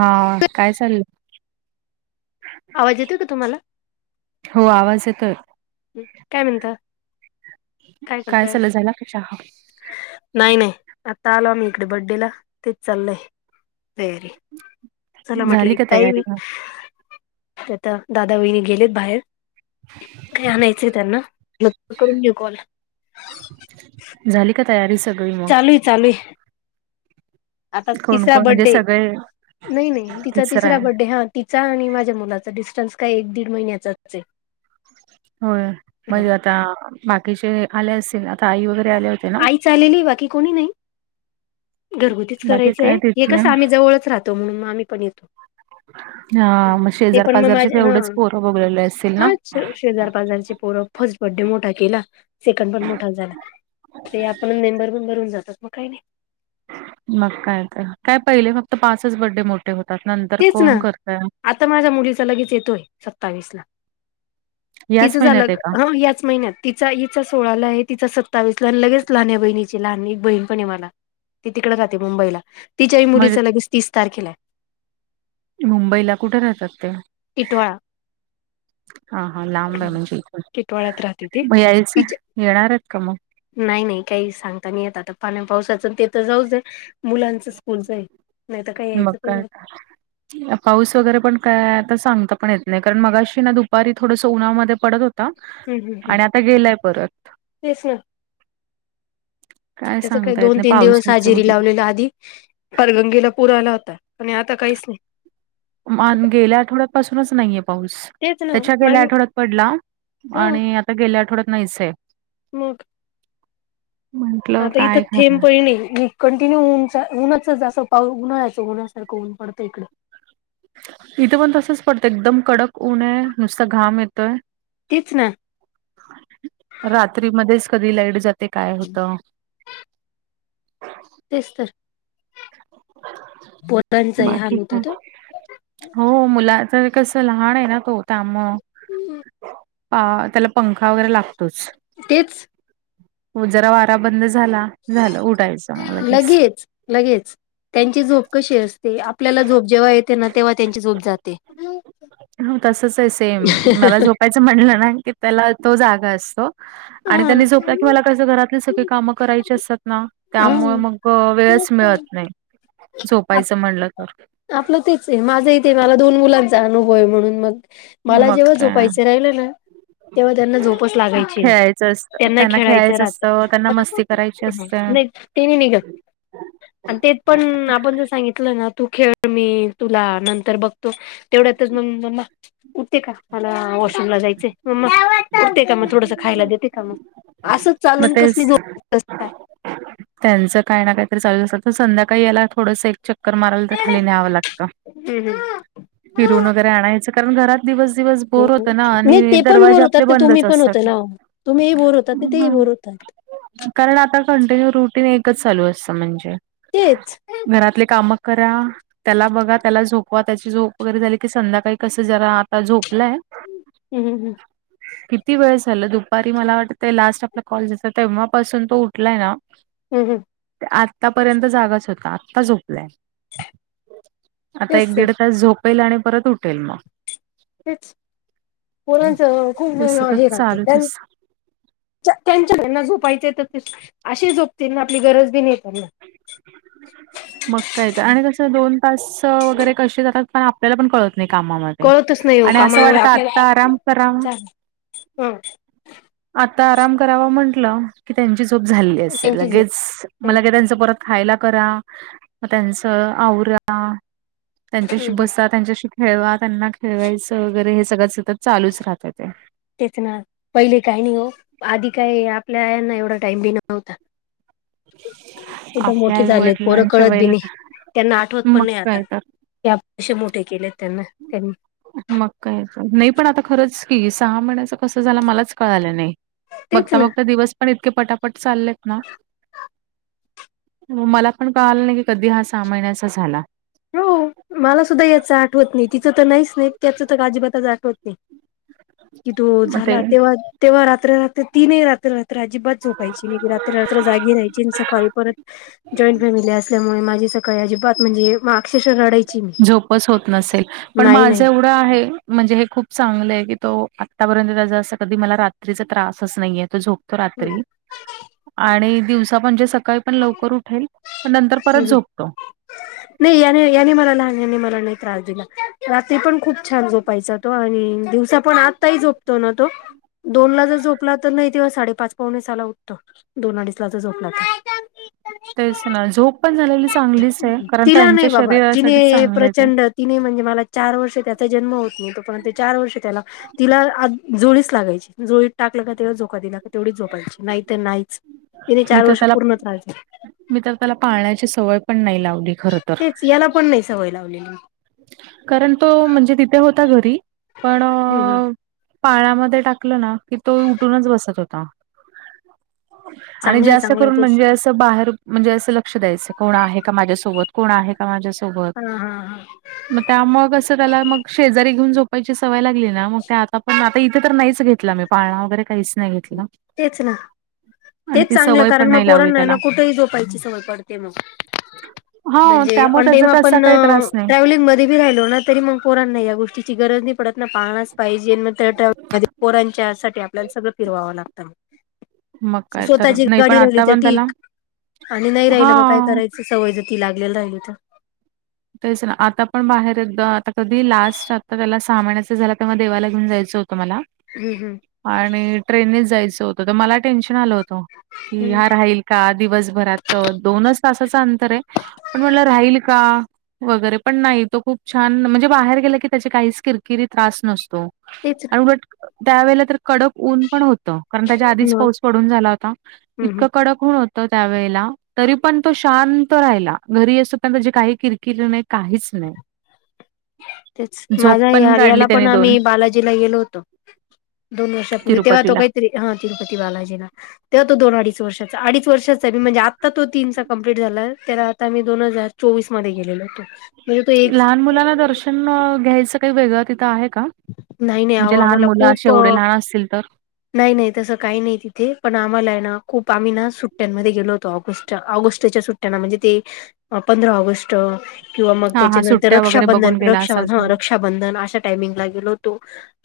हा काय चाललं. आवाज येतोय का तुम्हाला? हो आवाज य तर. हम् काय म्हणत काय करतय. चाललं झाला का चहा नाही नाही आता आलो आम्ही इकडे बडेला तेच चाललंय वेरी. चला झाली म्हटलंय का काही तयारी मग तरता दादा बहिणी गेलेत बाहेर. काय आणायचं त्यांना करून घेऊ कॉल. झाली का तयारी सगळी मग. चालू आहे चालू आहे. आता कोण तिसरा कोण म्हणजे बर््डे सगळे नाही नाही तिचा तिसर तिसरा आहे बड्डे हा. तिचा आणि माझ्या मुलाचा डिस्टन्स काय एक दीड महिन्याचाच आहे. हो हा मग आता बाकीचे आले असतील आता आई वगैरे आल्या. आई चा आलेली बाकी कोणी नाही घरगुतीच बाकी करायचंय काय हे तिथले कसं आम्ही जवळच राहतो. म्हणूनग आम्ही पण येतो. हा मग ते शेजार पण मग पाजारचे माझ्या हा तेवढंच पोरं बघलेले असेल ना. हा शेजार बाजार चे पोर फर्स्ट बर्डे मोठा केला सेकंड पण मोठा झाला ते आपण नेंबर बेंबर होऊन जातात मग काही नाही मग काय तर काय पहिले फक्त पाच बर्डे मोठ होतंत तेच ना आता माझ्या मुलीचा लगेच येतोय सत्तावीस ला याच तिचं महिन्यात झालं आहे का हो याच महिन्यात तिचा हिचा सोळा ला आहे तिचा सत्तावीसला आणि लगेच लहान आहे बहिणीची लहान एक बहीण पण आहे मला ती तिकडं जाते मुंबईला तिच्याही म्हणजे मुलीच लगेच तीस तारखेला आहे मुंबईला कुठे राहतात ते इतोळा हा हा लांब आहे म्हणजे इथण टिटवाळ्यात राहते ती मग यायचं तिच्या येणारच का मग नाही नाही काही सांगता नाही येत आता पाण्या पावसाचं ते तर जाऊच. मुलांचं स्कूलच आहे नाही तरर काही मग यायचंच काय ना. पाऊस वगैरे पण काय आता सांगता पण येत नाही कारण मगाशी ना दुपारी थोडसं उन्हामध्ये पडत होत. आणि आता गेलाय परत. तेस ना काय त्याच काही सांगता येत दोन नाही तीन दिवस पावसाचं हजेरी वगैरे लावलेला आधी. परगंगेला पूर आला होता आणि आता काहीच नाही. गेल्या आठवड्यातपासूनच नाहीये पाऊस. तेच ना त्याच्या गेल्या मागे आठवड्यात पडला ह आणि आता गेल्या आठवड्यात नाहीचय मग आता इथ थेम खरं प नाही कंटिन्यू ऊनचा उनच असं पाऊ उन्हा्याचो उन्हसारखं ऊन पडतं इकडे इथं पण तसच पडतं एकदम कडक ऊन आहे नुसता घाम येतोय तच ना रात्री मच कधी लाईट जाते काय होत तेच तर पोरांचाही हाल बाकी होता का तो हो मुलाच कसं लहान आहे ना तो त्यामुग त्याला पंखा वगैरे लागतोच तेच हो जरा वारा बंद झाला झाला उठायचं लगेच लगेच त्यांची झोप कशी असते आपल्याला झोप जेव्हा येते ना तेव्हा त्यांची झोप जाते हो तसच आहे सेम मला झोपायचं म्हणलं ना की त्याला तो जागा असतो आणि त्यांनी झोपत की मला क घरातले सगळी काम करायची असतात ना त्यामुळे हा मग वेळच मिळत हा. नाही झोपायचं म्हणलं तर आपलं तेच आहे माझं इथे मला दोन मुलांचा अनुभव आहे म्हणून मग मला मग जेव्हा काय झोपायचं राहिलं ना तेव्हा त्यांना झोपच लागायची नाही खेळायचं असतं त्यांना खेळायच्या खेळायचं असतं राहत त्यांना मस्ती करायची असते नाही तने निघा आणि ते पण आपण जर सांगितलं ना तू खेळ मी तुला नंतर बघ तेवढ्यातच म म्मा उठते का मला वॉशरूमला जायचंय म्मा करते का मग थोडस खायला देते का मग असं मग चालून कस तेच जो त्यांचं काय ना काही चालू असतात तर संध्याकाळी याला थोडंसं एक चक्कर मारायला तर खाली न्यावं लागत फिरून वगैर आणायचं कारण घरात दिवस दिवस बोर होतं ना नाही आणि ते पण दरवाजे बोर होतात आपले ना तुम्ही बंदच पण असतात. होत ना तुम्ही बोर होतात तेही हम्म. बोर होतात ह कारण आता कंटिन्यू रुटीन एकच चालू असत म्हणजे तेच घरातले काम करा त्याला बघा त्याला झोपवा त्याची झोप वगैरे झाली की संध्याकाळी कसं जरा आता झोपलंय हम् हम हम् किती वेळ झालं, दुपारी मला वाटत लास्ट आपल्या कॉलेजचा तेव्हापासून तो उठलाय ना. हम्, हम, ते आतापर्यंत जागाच होता आत्ता झोप- आता तेच एक तर दीड तास झोपेल, आणि परत उठेल मग. तेच, पोरांचं खूप ते सतत हे राहतं. चालूच अस त्यांच्या त्यांना झोपायचे तर अशी झोपतीलना, आपली गरज दे नाही त्यांना. मग काय तर, आणि कस दोन तास वगैरे कसे जातात पण आपल्याला पण कळत. कामामध्ये, कळतच नाही हो आणि असं कामामुळे वाटत आपल्याला आता आराम करा झालं ह आता आराम करावा म्हटलं की, त्यांची झोप झाली असेल त्यांची झोप लगेच म- त्यांची परत खायला करा, त्यांच आवरा- हम्म त्यांच्याशी हम्म बसा, त्यांच्याशी खेळवा, त्यांना खेळवायचं वगैरे हे सगळं सतत चालूच राहत ते. तेच ना, पहिले काही नाही हो आधी काय आपल्या यांना एवढा टाइम पण नव्हता. [inaudible] कुठं आपल्या मोठे आई झालेत पोरं वडिलांच्या कळत बी वयला नाही, त्यांना आठवत पण मग नाही आता. काय तर या पसे मोठे केले त्यांना त्यांनी [unintelligible] मग काय तर, नाही पण आता खरंच की सहा महिन्याच कसं झालं मलाच कळालं नाही. तेच बघता, ना बघता, दिवस पण इतके पटापट चाललेत ना. मला पण कळालं नाही की, कधी हा सहा महिन्याचा झाला. हो मला सुद्धा याचं आठवत नाही, तिचं तर नाहीच नाही, त्याचं तर अजिबातच आठवत नाही. कि तो मग ते झाला तेव्हा, तेव्हा रात्र रात्र तीनही रात्र रात्र अजिबात झोपायची नाही, रात्र रात्र जागी राहायचे सकाळी परत जॉईन फॅमिली असल्यामुळे, माझी सकाळी अजिबात म्हणजे अक्षर रडाई- झोपच होत नसेल, पण नाही माझे एवढं हे खूप चांगल आहे की, तो आतापर्यंत त्या अस कधी मला रात्रीचा त्रासच नाहीे तो रात्री, हम्म आणि दिवसा म्हणजे सकाळी पण लवकर उठेल. पण नंतर परत झोपतो. नाही याने, याने मला लहान याने मला नाही त्रास दिला, रात्री पण खूप छान झोपायचा. तो आणि दिवसा पण, आत्ताही झोपतो ना तो? दोन ला जर झोपला तर, नाही तेव्हा साडेपाच पावणे सहाला उठतो. दोन अडीच ला जर झोपला तर. तेच ना, झोप पण झालेली चांगलीच आहे, कारण तिला त्यांच्या नाही बाबा शरीरासाठीच तिने चांगले ते. प्रचंड तिने म्हणजे मला, चार वर्ष त्याचा जन्म होत न तो पर्यंत चार वर्ष त्याला तिला आ जोळीच लागायची जोळीत टाकलं का तेव्हा झोका दिला तेवढीच झोपायची नाही तर नाहीच, तिने मी चार तर वर्ष त्याला पूर्ण त्रास दिलाय. मी तर त्याला पाळण्याची सवय पण नाही लावली. खर तर. तेच याला पण नाही सवय लावलेली. कारण तो, म्हणजे तिथे होता घरी पण- हम्, हम, पाळण्यामध्ये टाकलं ना की, तो उठूनच बसत होता. आणि चांगलंय जास्त चांगलंय करून तेच म्हणजे असं बाहेर म्हणजे, असं लक्ष द्यायचं कोण आहे का माझ्यासोबत कोण आहे का माझ्यासोबत. हा, हा, हा मग त्यामुळे कसं त्याला मग शेजारी घेऊन झोपायची सवय लागली ना मग काय, आता पण आता इथे तर नाहीच घेतला मी. पाळना वगैरे काहीच नाही घेतलं. तेच ना. तेच चांगलं, कारण पण मग नाही लावली त्याला पोरणना कुठेही झोपायची सवय पडते मग. हा म्हणजे त्यामुळे त्याचा ओंडेम तसा आपण काही त्रास नाही. ट्रॅव्हलिंग- राहिलो ना तरी, मग पोरांना या गोष्टीची गरज नाही पडत ना पाळनाच पाहिजे. पोरांच्या साठी आपल्याला सगळं फिरवावं लागतं. मग काय तर स्वतःची नाही पण गाडी राहिली आता तर पण त्याला ठीक आणि नाही राहिलं म काय हा करायचं सवय जर ती लागले ली राहिली तर तेच ना आता पण बाहेर एकदा आता कधी लास्ट आता त्याला सहा महिन्याच झालं तेव्हा देवाला घेऊन जायचं होतं तुम्हाला हम् हम् आणि ट्रेननेच जायचं होतं तर मला टेन्शन आलं होतं की हम्म हा राहील का दिवसभरात दोनच तासाच अंतर आहे पण म्हणल राहील का वगैरे पण नाही तो खूप छान म्हणजे बाहेर गेला की त्याची काहीच किरकिरी त्रास नसतो तेच आणि उलट त्यावेळेला तर कडक ऊन पण होत कारण त्याच्या आधीच मग पाऊस पडून झाला होता हम्म हम्म इतकं कडक ऊन होत तो त्यावेळेला तरी पण तो शांत राहिला घरी अस पण त्याची काही किर किर नाही काहीच नाही‌. तेच माझा पण ह्या काढली याला पण त्यानी दोन आम्ही बालाजीला गेलो होतो. दोन वर्षापूर्वी तेव्हा तो तिरुपतीला. काही तरी हा तिरुपती बालाजीला. तेव्हा तो दोन अडीच वर्षाचा अडीच वर्षाचा मी म्हणजे आता तो तीनचा कम्प्लीट झाला त्याला आता मी दोन हजार. चोवीस मध्ये गेलेल होतो. तो एक लहान मुलांना दर्शन घ्यायचं काही वेगळं तिथं आहे का? नाही नाही अहो म्हणजे लहान आम्हाला मुलं असे खूप एवढे लहान असतील तर. नाही नाही तसं काही नाही तिथे पण आम्हाला आहे ना खूप आम्ही ना सुट्ट्यांमध्ये गेलो होतो ऑगस्टच्या ऑगस्टच्या सुट्ट्या म्हणजे ते पंधरा ऑगस्ट किंवा मग हा हा त्याच्यानंतर सुट्ट्या वगैरे रक्षाबंधन बघून गेला असाल रक्षाबंधन हं तुम्ही. रक्षाबं - बंधन अशा टामिंगला गेलो होतो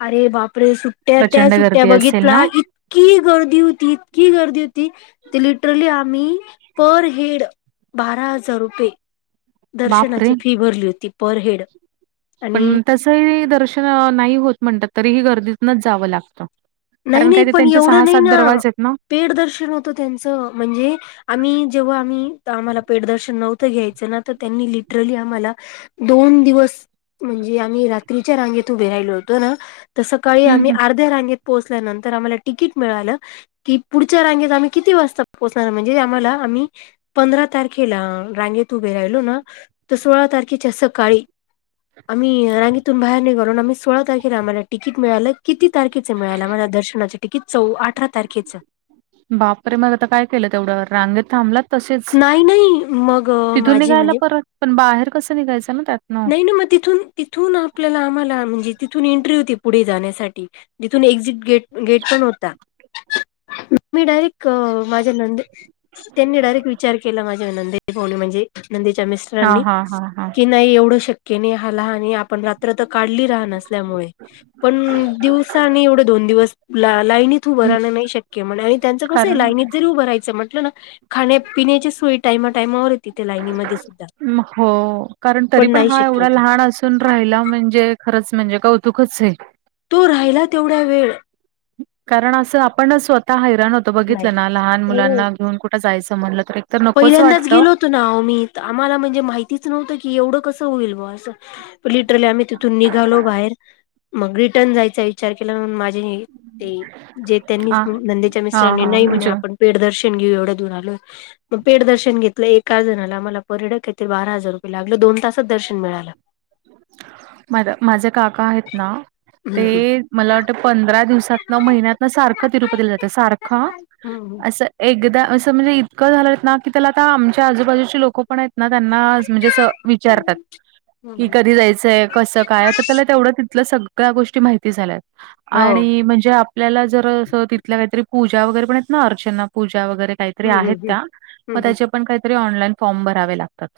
अरे बापरे सुट्ट्या त्या प्रचंड सुट्ट्या गर्दी असेल ना बघितला इ की गर्दी होती इतकी गर्दी होती ते लिटरली आम्ही पर हेड बारा हजार रुपये दर्शनाची बापरे! फी भरली होती पर हेड आणि पण तसही दर्शन नाही होत म्हणतात तरीही गर्दीतनच जावं लागतं नाही, कारण नाही काही ते पण त्यांचे एवढं सहा नाही सात दरवाजे आहेत ना पेड दर्शन होतं त्यांचं म्हणजे आम्ही जेव्हा आम्ही आम्हाला पेडदर्शन नव्हतं घ्यायचं ना तर त्यांनी लिटरली आम्हाला दोन दिवस म्हणजे आम्ही रात्रीच्या रांगेत उभे राहिलो होतो ना तर सकाळी हम्म आम्ही अर्ध्या रांगेत पोहोचल्यानंतर आम्हाला तिकीट मिळालं कि पुढच्या रांगेत आम्ही किती वाजता पोहोचणार म्हणजे आम्हाला आम्ही पंधरा तारखेला रांगेत उभे राहिलो ना तर सोळा तारखेच्या सकाळी आम्ही रांगेतून बाहेर निघालो आम्ही सोळा तारखेला आम्हाला तिकीट मिळालं किती तारखे य मिळाला माझ्या दर्शनाच तिकीट चौ अठरा तारखेचं बापरे मग आता काय केलं तेवढ्यावर रांगेत थांबलात तसेच नाही नाही मग तिथून माझे निघायला म्हणजे परत पण बाहेर कसं निघायचं ना त्यातन नाही ना मग तिथून तिथून आपल्याला आम्हाला म्हणजे तिथून एंट्री होती पुढे जाण्यासाठी तिथून एक्झिट गेट गेट पण होता मी डायरेक्ट माझ्या नंदे त्यांनी डायरेक्ट विचार केला माझ्या नंदे पाहुणे म्हणजे नंदेच्या मिस् - हा स्टरांनी हा हा हा की नाही एवढ शक्य की नाही हा लहान आणि आपण रात्र तर काढली लहान असल्यामुळे पण दिवसा आणि एवढे दोन दिवस ला लाईनीत उभ राहणं नाही शक्य म्ह आणि त्यांच कसं आहे कारण लाईनित जरी उभ रायचं म्हटलं ना खाण्या पिण्याची सोय टायमा टायमावर तिथे लाईनीमध्ये सुद्धा म हो कारण तरी पण नाही हा शक्य एवढा होत लहान असुन तून राहायला म्हणजे खरंच म्हणजे कौतुकच आहे तो राहिला तेवढा वेळ कारण असं आपण स्वतः हैराण होतं नाही बघितलं ना लहान हो मुलांना घेऊन कुठं जायचं म्हणलं तर एक - पहिल्यांदाच गेलो होतो ना आ ओ आम्ही आम्हाला म्हणजे माहितीच नव्हतं की एवढं कसं होईल ब असं लिटरली आम्ही तिथून निघालो बाहेर मग रिटर्न जायच विचार केला म्हणून माझे ते जे त्यांनी हा नंदेच्या हा मिस्टरांनी हा नाही म्हणे म्हणजे आपण पेट दर्शन घेऊ एवढ्या दूर आलोय. मग पेठ दर्शन घेतलं एका जणाला आम्हाला परडे ये काय बारा हजार रुपये लागलं दोन तासच दर्शन मिळालं माझे काका आहेत ना ते हम्म मला वाट पंधरा दिवसात न महिन्यात ना सारखं तिरुपतीला जातं सारखं हम्म अस एकदा असं म्हणजे इतकं झालं ना की त्याला आता आमच्या आजूबाजूचे लोकं पण आहेत. ना त्यांना म्हणजे अस विचारतात. हम्म हम्म की हम्म कधी जायचंय कसं काय आता त्याला तेवढं तिथल्या सगळ्या गोष्टी माहिती झाल्यात हो आणि म्हणजे आपल्याला जर अस तिथल्या काहीतरी पूजा वगैरे पण आहेत ना अर्चना पूजा वगैरे काहीतरी हम्म हम्म आहेत हम्म त्या हम्म मग हम्म त्याच्या पण काहीतरी ऑनलाईन फॉर्म भरावे लागतात.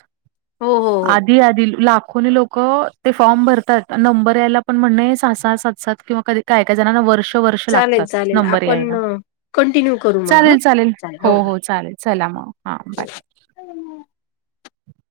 हो हो. हो आधी, आधी ला कोणी लोक ते फॉर्म भरतात नंबर यायला पण म्हणणे सहा, सहा, सात, सात किंवा कधी काय, काय जणाणा वर्ष वर्ष चालेल लागतात चालेल नंबर आपण यायला कंटिन्यू करू मग हा चालेल चालेल हो हो चालेल चला म. हा बाय ‌. ह [unintelligible]